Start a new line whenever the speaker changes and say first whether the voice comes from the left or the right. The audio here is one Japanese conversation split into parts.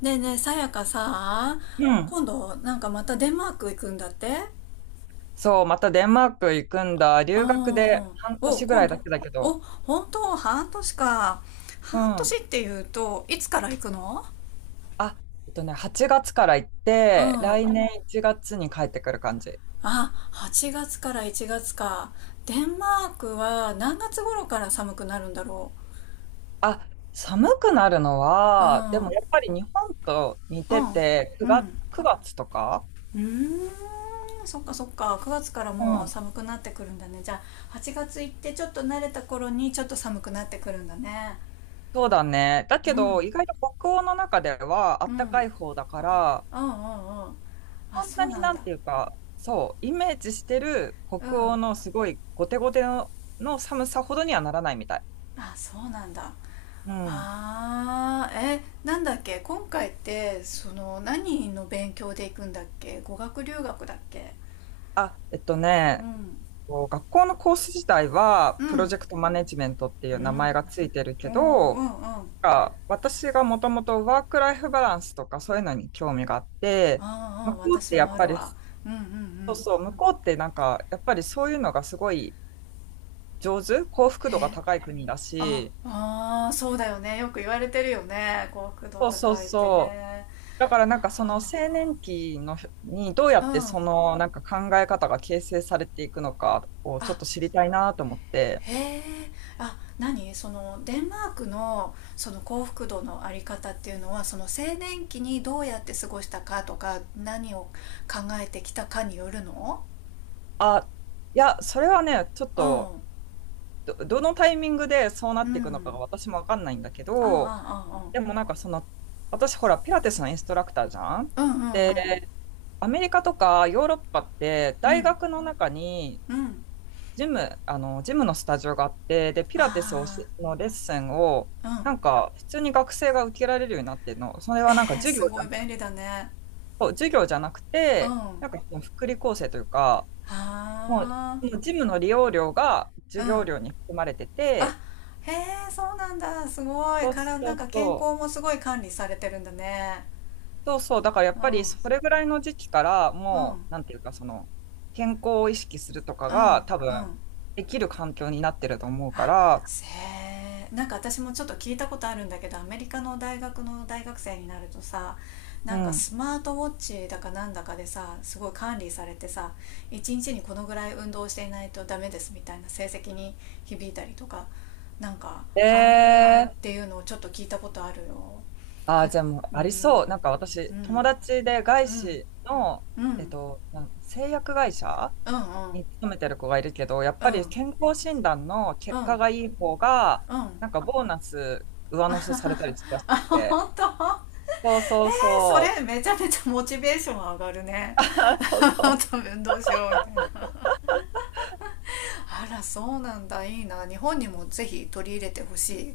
left: ねえねえ、さやかさ、
right: うん。
left: 今度、なんかまたデンマーク行くんだって
right: そう、またデンマーク行くんだ。留学で
left: あ
right: 半
left: お、
right: 年ぐら
left: 今
right: いだ
left: 度。
right: けだけ
left: お、
right: ど。
left: 本当、半年か。
right: う
left: 半年
right: ん。
left: っていうと、いつから行くの？
right: 8月から行っ
left: うん。
right: て、
left: あ、
right: 来年1月に帰ってくる感じ。
left: 8月から1月か。デンマークは何月頃から寒くなるんだろ
right: あ、寒くなるの
left: う。う
right: は、で
left: ん。う
right: も
left: ん。
right: やっぱり日本と似てて、
left: う
right: 9月、
left: ん。
right: 9月とか。
left: うーん、そっかそっか。9月から
right: う
left: もう
right: ん。
left: 寒くなってくるんだね。じゃあ、8月行ってちょっと慣れた頃にちょっと寒くなってくるんだね。
right: そうだね。だ
left: うん、
right: け
left: う
right: ど、
left: ん、
right: 意外と北欧の中では
left: うん、うん、う
right: 暖かい方だから、
left: ん。あ、
right: そん
left: そ
right: な
left: う
right: に
left: なん
right: なん
left: だ。
right: ていうか、そう、イメージしてる
left: う
right: 北欧
left: ん。
right: のすごいゴテゴテの、の寒さほどにはならないみたい。
left: あ、そうなんだ。
right: うん。
left: あーえなんだっけ、今回って何の勉強で行くんだっけ？語学留学だっけ？
right: あ、えっと
left: う
right: ね、えっ
left: ん、
right: と学校のコース自体は、
left: う
right: プロジ
left: ん、
right: ェクトマネジメントってい
left: う
right: う名前
left: ん。
right: がついてる
left: お
right: け
left: ー、う
right: ど、
left: ん、うん。
right: が私がもともとワークライフバランスとかそういうのに興味があって、
left: あー、う
right: 向
left: ん、
right: こうっ
left: 私
right: てや
left: も
right: っ
left: あ
right: ぱ
left: る
right: り、
left: わ。
right: そ
left: うん、うん、うん。
right: 向こうってやっぱりそういうのがすごい上手、幸福度が
left: え、
right: 高い国だ
left: あ
right: し、
left: あー、そうだよね、よく言われてるよね、幸福度
right: そうそう
left: 高いって
right: そう。
left: ね。
right: だからその青
left: あ
right: 年期のにどうや
left: ー、う
right: って
left: ん。
right: その考え方が形成されていくのかをちょ
left: あ、
right: っと知りたいなと思って。
left: へえ。あ、何？そのデンマークのその幸福度のあり方っていうのは、その青年期にどうやって過ごしたかとか、何を考えてきたかによるの？
right: あ、いや、それはね、ちょっ
left: う
right: と、
left: ん、
right: ど、どのタイミングでそうな
left: う
right: っていくのかが
left: ん。
right: 私もわかんないんだけど、
left: ああ、
right: でも私ほら、ピラティスのインストラクターじ
left: ああ、ああ、うん、
right: ゃん。で、
left: うん、うん、
right: アメリカとかヨーロッパって、
left: う
right: 大
left: ん、
right: 学の中に、
left: うん。
right: ジムのスタジオがあって、で、ピラティスを
left: あ
right: しのレッスンを、
left: あ、うん。
right: 普通に学生が受けられるようになってるの。それ
left: え
right: はなんか授業
left: す
right: じ
left: ごい便
right: ゃ、
left: 利だね。
right: そう授業じゃなく
left: う
right: て、
left: ん。
right: その福利厚生というか、もう、
left: ああ、
right: そのジムの利用料が
left: う
right: 授業
left: ん。
right: 料に含まれて
left: あ、
right: て、
left: へえ、そうなんだ。すごい、
right: そう
left: から、
right: そ
left: なん
right: う
left: か健
right: そ
left: 康
right: う、
left: もすごい管理されてるんだね。
right: そう、だからや
left: う
right: っぱり
left: ん、
right: それぐらいの時期から、
left: うん、
right: もう、なんていうか、その、健康を意識するとか
left: う
right: が、多
left: ん、う
right: 分、
left: ん。
right: できる環境になってると思うか
left: あ、
right: ら、
left: せなんか私もちょっと聞いたことあるんだけど、アメリカの大学の大学生になるとさ、
right: う
left: なんか
right: ん。
left: スマートウォッチだかなんだかでさ、すごい管理されてさ、一日にこのぐらい運動していないとダメですみたいな、成績に響いたりとか、なんか
right: え
left: ある、っ
right: ー、
left: ていうのをちょっと聞いたことあるよ。
right: あー、
left: あ、
right: じゃあもう
left: う
right: ありそ
left: ん、
right: う。なんか
left: う
right: 私、友
left: ん、
right: 達で
left: う
right: 外
left: ん、
right: 資の、
left: うん、うん、
right: 製薬会社
left: うん、
right: に勤めてる子がいるけど、やっ
left: う
right: ぱり
left: ん、
right: 健康診断の
left: う
right: 結果
left: ん、
right: がいい方が、
left: うん。
right: なんかボーナス上乗せされたりするらし
left: あ、
right: くて。
left: 本当？
right: そうそう
left: そ
right: そう。
left: れめちゃめちゃモチベーション上がる ね。
right: あーそう そ
left: 多分、どうしようみたいな。 あら、そうなんだ、いいな、日本にもぜひ取り入れてほしい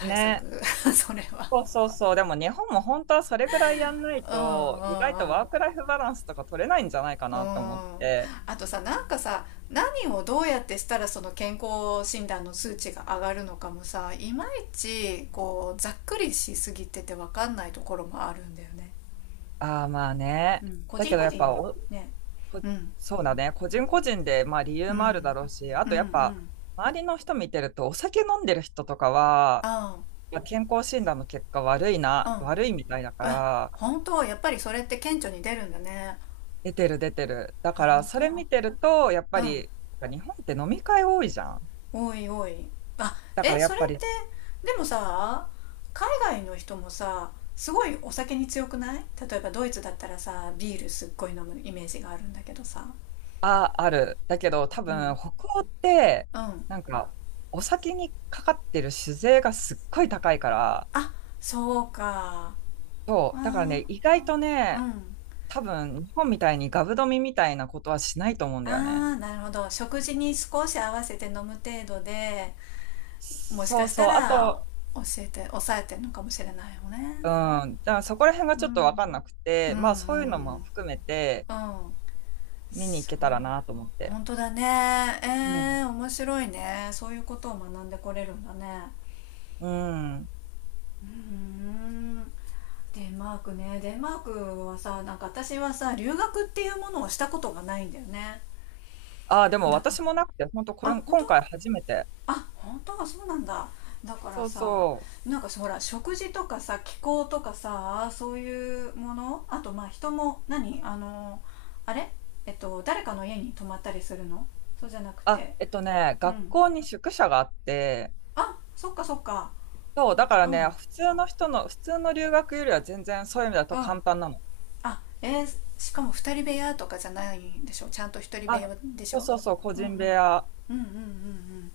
right: う。ね。
left: 策、 それは。
right: そうそうそう。でも日本も本当はそれぐらいやんない
left: うん、
right: と、意外と
left: うん、
right: ワークライフバランスとか取れないんじゃないか
left: うん、う
right: なと思っ
left: ん。
right: て。
left: あとさ、なんかさ、何をどうやってしたらその健康診断の数値が上がるのかもさ、いまいち、ざっくりしすぎてて分かんないところもあるんだよね。
right: ああ、まあね。
left: うん、個
right: だ
left: 人
right: けど
left: 個
right: やっ
left: 人
right: ぱお、
left: ね。
right: こ
left: うん、
right: そうだね。個人個人で、まあ理由
left: う
right: もあるだ
left: ん、
right: ろうし、あ
left: うん、
right: と
left: う
right: やっぱ、
left: ん。
right: 周りの人見てると、お酒飲んでる人とかは、
left: ああ、
right: まあ健康診断の結果悪い
left: う
right: な、悪
left: ん。
right: いみたいだか
left: え、
right: ら、
left: 本当？やっぱりそれって顕著に出るんだね。
right: 出てる出てる。だから
left: 本
right: それ
left: 当？
right: 見てると、やっ
left: う
right: ぱ
left: ん。
right: り、なんか日本って飲み会多いじゃん。
left: おいおい。あ、
right: だか
left: え、
right: らや
left: そ
right: っ
left: れ
right: ぱ
left: っ
right: り、
left: て。でもさ、海外の人もさ、すごいお酒に強くない？例えばドイツだったらさ、ビールすっごい飲むイメージがあるんだけどさ。
right: あ、ある。だけど多
left: う
right: 分
left: ん、
right: 北欧って、
left: うん。
right: なんかお酒にかかってる酒税がすっごい高いから、
left: あ、そうか。
right: そ
left: あ
right: う。だからね、意外と
left: ー、う
right: ね、
left: ん。
right: 多分日本みたいにガブ飲みみたいなことはしないと思うんだよね。
left: あー、なるほど、食事に少し合わせて飲む程度で、もし
right: そ
left: か
right: う
left: した
right: そう。あ
left: ら、
right: と、
left: 教えて抑えてるのかもしれないよね。
right: うん。だからそこら辺が
left: う
right: ちょっと分かん
left: ん、
right: なく
left: うん、
right: て、
left: うん、
right: まあそういうのも含めて、
left: うん、
right: 見に行
left: そう、
right: けたらなと思って。
left: 本当だね。
right: うん。
left: 面白いね、そういうことを学んでこれるんだね。
right: うん。
left: うん。デンマークね、デンマークはさ、なんか私はさ、留学っていうものをしたことがないんだよね。
right: ああ、でも
left: だか
right: 私もなくて、本当こ
left: ら、あ、
right: れ、
left: 本当？
right: 今回初めて。
left: あ、本当はそうなんだ。だから
right: そう
left: さ、
right: そう。
left: なんかほら、食事とかさ、気候とかさ、そういうもの、あと、まあ人も。何、あのあれえっと誰かの家に泊まったりするの？そうじゃなく
right: あ、
left: て。
right: えっとね、
left: う
right: 学
left: ん。
right: 校に宿舎があって、
left: あ、そっかそっか。
right: そう、だから
left: うん、う
right: ね、普通の留学よりは全然そういう意味だと簡
left: ん。
right: 単なの。
left: あ、しかも二人部屋とかじゃないんでしょ、ちゃんと一人部
right: あ、
left: 屋でし
right: そう
left: ょ？
right: そうそう、個
left: うん、うん、うん、
right: 人部屋。
left: うん、うん、うん。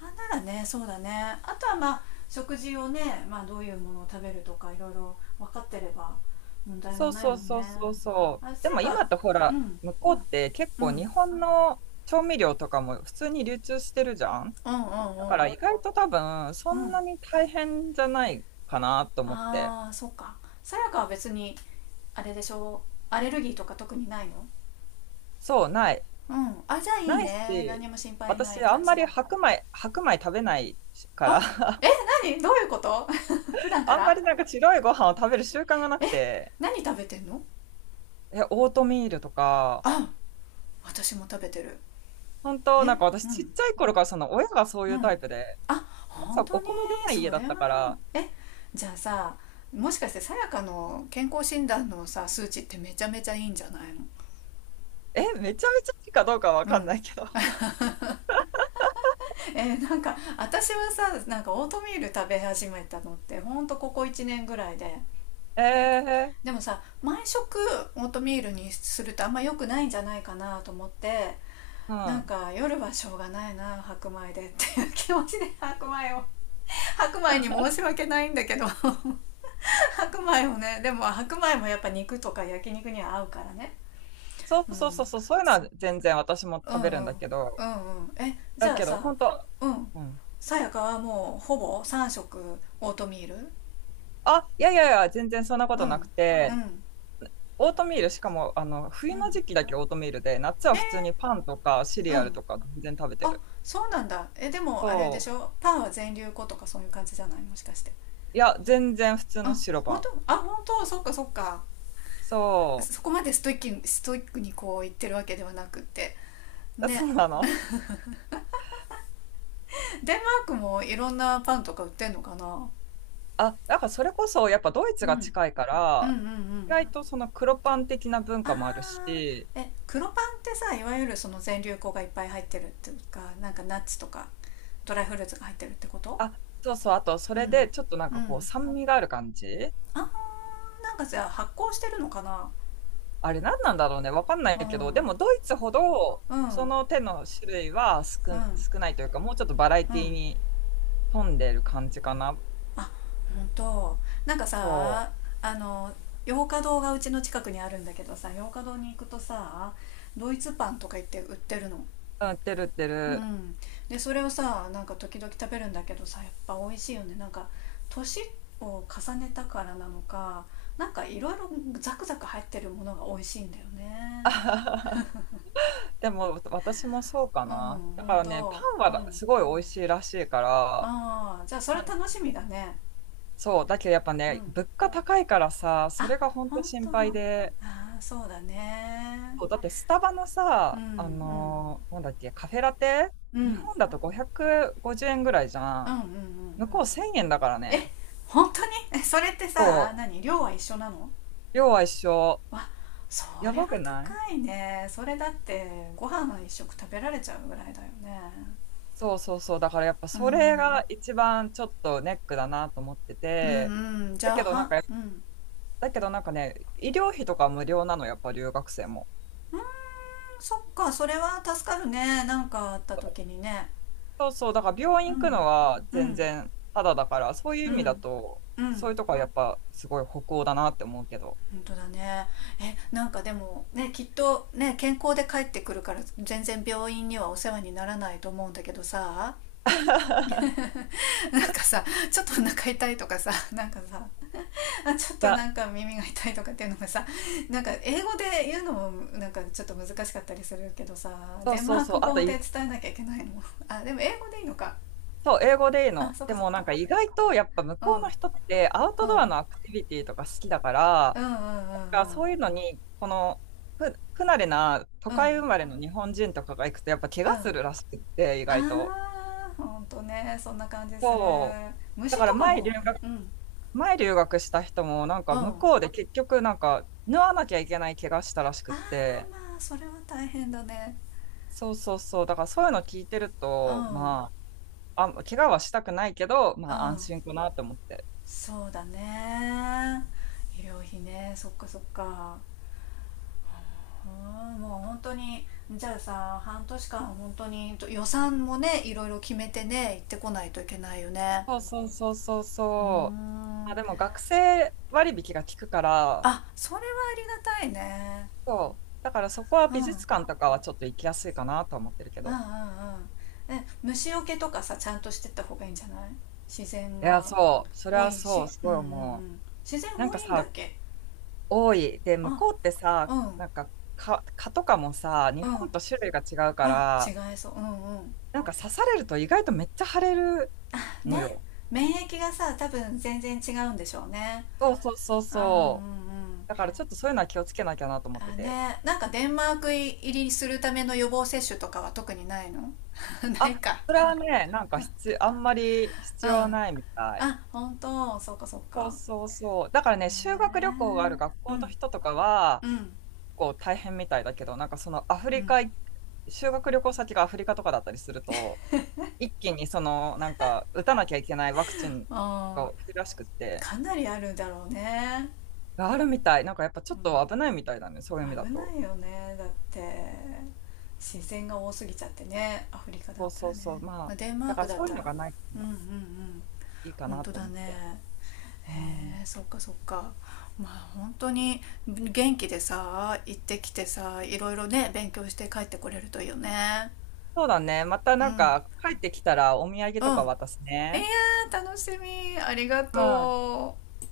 left: あ、ならね、そうだね。あとはまあ、食事をね、まあ、どういうものを食べるとかいろいろ分かってれば問題
right: そ
left: も
right: う
left: ない
right: そう
left: もんね。
right: そうそうそう。
left: あ、
right: で
left: さ
right: も
left: や
right: 今
left: か。
right: ってほ
left: う
right: ら、
left: ん、
right: 向こうって結
left: うん、う
right: 構日
left: ん、
right: 本の調味料とかも普通に流通してるじゃん。
left: うん、
right: だか
left: う
right: ら意
left: ん、
right: 外と多分、そ
left: う
right: ん
left: ん。
right: なに大変じゃないかなと思って。
left: ああー、そうか。さやかは別に、あれでしょう、アレルギーとか特にないの？
right: そう、ない。
left: うん。あ、じゃあいい
right: ない
left: ね、何
right: し、
left: も心配な
right: 私、
left: い
right: あ
left: 感
right: んま
left: じ。
right: り白米、白米食べないから、
left: あ、 え、何、どういうこと？ 普段か
right: あんま
left: ら？
right: りなんか白いご飯を食べる習慣がなく
left: え、
right: て、
left: 何食べてんの？
right: え、オートミールとか、
left: あ、私も食べてる。
right: 本当
left: え、
right: なんか
left: う
right: 私ちっ
left: ん、
right: ちゃい頃からその親がそう
left: う
right: いうタイ
left: ん。
right: プで、
left: あ、
right: 朝
left: 本当
right: お
left: に？
right: 米出ない家
left: そ
right: だ
left: れ
right: ったか
left: はいい。
right: ら、
left: え、じゃあさ、もしかしてさやかの健康診断のさ、数値ってめちゃめちゃいいんじゃないの？
right: え、めちゃめちゃいいかどうかわ
left: う
right: かんな
left: ん。
right: いけど。
left: なんか私はさ、なんかオートミール食べ始めたのってほんとここ1年ぐらいで、
right: えー、
left: でもさ、毎食オートミールにするとあんま良くないんじゃないかなと思って、
right: う
left: なん
right: ん。
left: か夜はしょうがないな、白米でっていう気持ちで白米に申し訳ないんだけど。 白米もね、でも白米もやっぱ肉とか焼肉には合うからね。
right: そ
left: う
right: うそうそう
left: ん、
right: そう、そういうのは全然私も
left: うん、
right: 食
left: うん、
right: べ
left: う
right: る
left: ん、
right: ん
left: うん。
right: だけど、
left: え、じ
right: だ
left: ゃあ
right: けど
left: さ。
right: 本当、
left: うん、
right: うん。
left: さやかはもうほぼ3食オートミール？
right: あ、いやいやいや、全然そんなこ
left: う
right: となく
left: ん、う
right: て、
left: ん、
right: オートミール、しかも、
left: う
right: 冬の
left: ん。
right: 時期だけオートミールで、夏は普通に
left: え
right: パンとかシリ
left: う
right: アル
left: ん。
right: とか全然食べて
left: あ、
right: る。
left: そうなんだ。え、でもあれで
right: そ
left: し
right: う。
left: ょ、パンは全粒粉とかそういう感じじゃない、もしかして。
right: いや、全然普通の
left: あ、
right: 白パ
left: 本
right: ン。
left: 当？あ、本当？そっかそっか。
right: そ
left: そこまでストイックに、ストイックにこう言ってるわけではなくって
right: う。そ
left: ね。
right: うなの。
left: デンマークもいろんなパンとか売ってんのかな。
right: あ、なんかそれこそ、やっぱドイツ
left: うん、
right: が
left: うん、
right: 近いか
left: うん、う
right: ら、意
left: ん。
right: 外とその黒パン的な文
left: あ
right: 化もあるし、
left: ーえ黒パンってさ、いわゆるその全粒粉がいっぱい入ってるっていうか、なんかナッツとかドライフルーツが入ってるってこと？
right: あ、そうそう、あとそ
left: う
right: れで
left: ん、
right: ちょっとなん
left: う
right: かこう
left: ん。
right: 酸味がある感じ。
left: あー、なんかじゃあ発酵してるのかな。
right: あれ何なんだろうね、わかんな
left: う
right: いけど、で
left: ん、
right: もドイツほど
left: うん、うん、う
right: そ
left: ん。
right: の手の種類は少ないというか、もうちょっとバラエティに富んでる感じかな。
left: あ、ほんと。なんか
right: そ
left: さ、あの洋華堂がうちの近くにあるんだけどさ、洋華堂に行くとさ、ドイツパンとか言って売ってるの。
right: う。うん、売ってる売って
left: う
right: る。
left: ん。でそれをさ、なんか時々食べるんだけどさ、やっぱ美味しいよね、なんか年を重ねたからなのか、なんかいろいろザクザク入ってるものが美味しいんだよ
right: あ
left: ね。
right: はは。でも私もそうか
left: うん、
right: な。だ
left: ほ
right: か
left: ん
right: らね、パ
left: と、
right: ン
left: う
right: は
left: ん。
right: すごい美味しいらしいから、
left: ああ、じゃあそれ
right: まあ
left: 楽しみだね。
right: そう、だけどやっぱ
left: う
right: ね、
left: ん。
right: 物価高いからさ、そ
left: あ、
right: れが本当
left: 本当。
right: 心配で、
left: ああー、そうだね。
right: そう、だってスタバの
left: うん、
right: さ、
left: うん、
right: なんだっけ、カフェラテ、
left: うん、う
right: 日
left: ん、
right: 本だと550円ぐらいじ
left: う
right: ゃ
left: ん、う
right: ん。
left: ん。
right: 向こう1000円だからね。
left: え、本当に？え、 それってさ、
right: そ
left: 何、量は一緒なの？
right: う、量は一緒。
left: わ、そ
right: や
left: りゃ
right: ばくない？
left: 高いね、それだってご飯が一食食べられちゃうぐらいだよね。
right: そうそうそう。だからやっぱ
left: う
right: それ
left: ん、
right: が一番ちょっとネックだなと思って
left: うん、
right: て、
left: うん。じ
right: だ
left: ゃあ
right: けどなん
left: は、
right: か、
left: うん、う
right: だけどなんかね、医療費とか無料なの、やっぱ留学生も。
left: ーん。そっか、それは助かるね、なんかあった時にね。
right: そうそう、だから病
left: う
right: 院行く
left: ん、
right: のは
left: う
right: 全
left: ん、
right: 然ただだから、そういう
left: う
right: 意味だ
left: ん、
right: と、
left: う
right: そうい
left: ん。
right: うとこはやっぱすごい北欧だなって思うけど。
left: 本当だね。え、なんかでもね、きっとね、健康で帰ってくるから、全然病院にはお世話にならないと思うんだけどさ、 なんかさ、ちょっとお腹痛いとかさ、なんかさ、 あ、ちょっ
right: い
left: と
right: や、
left: なんか耳が痛いとかっていうのがさ、なんか英語で言うのもなんかちょっと難しかったりするけどさ、
right: そう
left: デン
right: そ
left: マ
right: う
left: ー
right: そ
left: ク
right: う。あと
left: 語で
right: い、
left: 伝えなきゃいけないの？ あ、でも英語でいいのか。
right: そう、英語でいい
left: あ、
right: の。
left: そっ
right: で
left: かそっ
right: もな
left: か。
right: んか意外とやっぱ向
left: う
right: こうの人っ
left: ん、
right: てアウト
left: う
right: ド
left: ん、
right: アのアクティビティとか好きだか
left: う
right: ら、
left: ん、うん、うん、
right: なんか
left: うん、
right: そういうのに、この不慣れな都
left: うん、う
right: 会生まれの日本人とかが行くとやっぱ怪
left: ん。
right: 我するらしくって、意外と。
left: あー、ほんとね、そんな感じする。
right: そう。だ
left: 虫
right: から
left: とか
right: 前留
left: も。
right: 学、
left: うん、うん。
right: 前留学した人も、なんか
left: あ
right: 向こうで結局、なんか、縫わなきゃいけない怪我したらしくっ
left: ら、
right: て、
left: まあそれは大変だね。
right: そうそうそう、だからそういうの聞いてる
left: う
right: と、
left: ん、う
right: まあ、怪我はしたくないけど、まあ安心
left: ん、
right: かなと思って。
left: そうだね。医療費ね、そっかそっか。うん、もう本当に、じゃあさ、半年間本当に予算もね、いろいろ決めてね、行ってこないといけないよね。
right: そうそうそうそう
left: うー
right: そう。ま
left: ん。
right: あ、でも学生割引が効くから、
left: あ、それはありがたいね。
right: そう。だからそこは
left: うん、う
right: 美
left: ん、うん、う
right: 術館とかはちょっと行きやすいかなと思ってるけど。
left: ん。え、虫除けとかさ、ちゃんとしてった方がいいんじゃない？自然
right: いや、
left: が
right: そう。それ
left: 多
right: は
left: い
right: そう、
left: し。
right: す
left: うん、う
right: ごい
left: ん、う
right: 思う。
left: ん。自然
right: なん
left: 多
right: か
left: いんだっ
right: さ、
left: け？
right: 多い。で、向
left: あ、
right: こうってさ、
left: うん、うん。
right: なんか蚊とかもさ、日本と種類が違うか
left: あ、違
right: ら、
left: いそう。うん、うん、
right: なんか刺されると意外とめっちゃ腫れるの
left: ね、
right: よ。
left: 免疫がさ、多分全然違うんでしょうね。
right: そうそうそう
left: うん、うん、う
right: そう。
left: ん。
right: だからちょっとそういうのは気をつけなきゃなと思って
left: あ
right: て。
left: ね、なんかデンマーク入りするための予防接種とかは特にないの？ ない
right: あ、
left: か。
right: それはね、なんか必あんまり
left: う
right: 必
left: ん。
right: 要ないみたい。
left: あ、本当、そうかそう
right: そう
left: か。
right: そうそう。だからね、
left: へ
right: 修学
left: え、
right: 旅行がある学
left: うん、
right: 校の人とかは、
left: うん、
right: 結構大変みたいだけど、なんかそのアフ
left: う
right: リ
left: ん。
right: カ、修学旅行先がアフリカとかだったりすると、一気にその、なんか、打たなきゃいけないワクチン
left: あ
right: が冬らしくっ
left: ー、
right: て、
left: かなりあるだろうね。
right: があるみたい。なんかやっぱちょ
left: う
right: っと危ないみたいだね、そういう意味だ
left: ん、危な
right: と。
left: いよね、だって自然が多すぎちゃってね、アフリカだっ
right: そう
left: た
right: そ
left: ら
right: うそう。
left: ね。
right: ま
left: ま
right: あ、
left: あ、デンマー
right: だか
left: ク
right: ら
left: だっ
right: そういう
left: た
right: の
left: ら。
right: がないか
left: うん、うん、
right: ら
left: うん。
right: いいか
left: 本
right: な
left: 当
right: と
left: だ
right: 思って。
left: ね。
right: うん。
left: へえ、そっかそっか。まあ本当に、元気でさ、行ってきてさ、いろいろね、勉強して帰ってこれるといいよね。
right: そうだね。また
left: うん、う
right: なん
left: ん、
right: か、帰ってきたらお土産とか渡す
left: いや
right: ね。
left: ー、楽しみ、ありが
right: うん。
left: とう。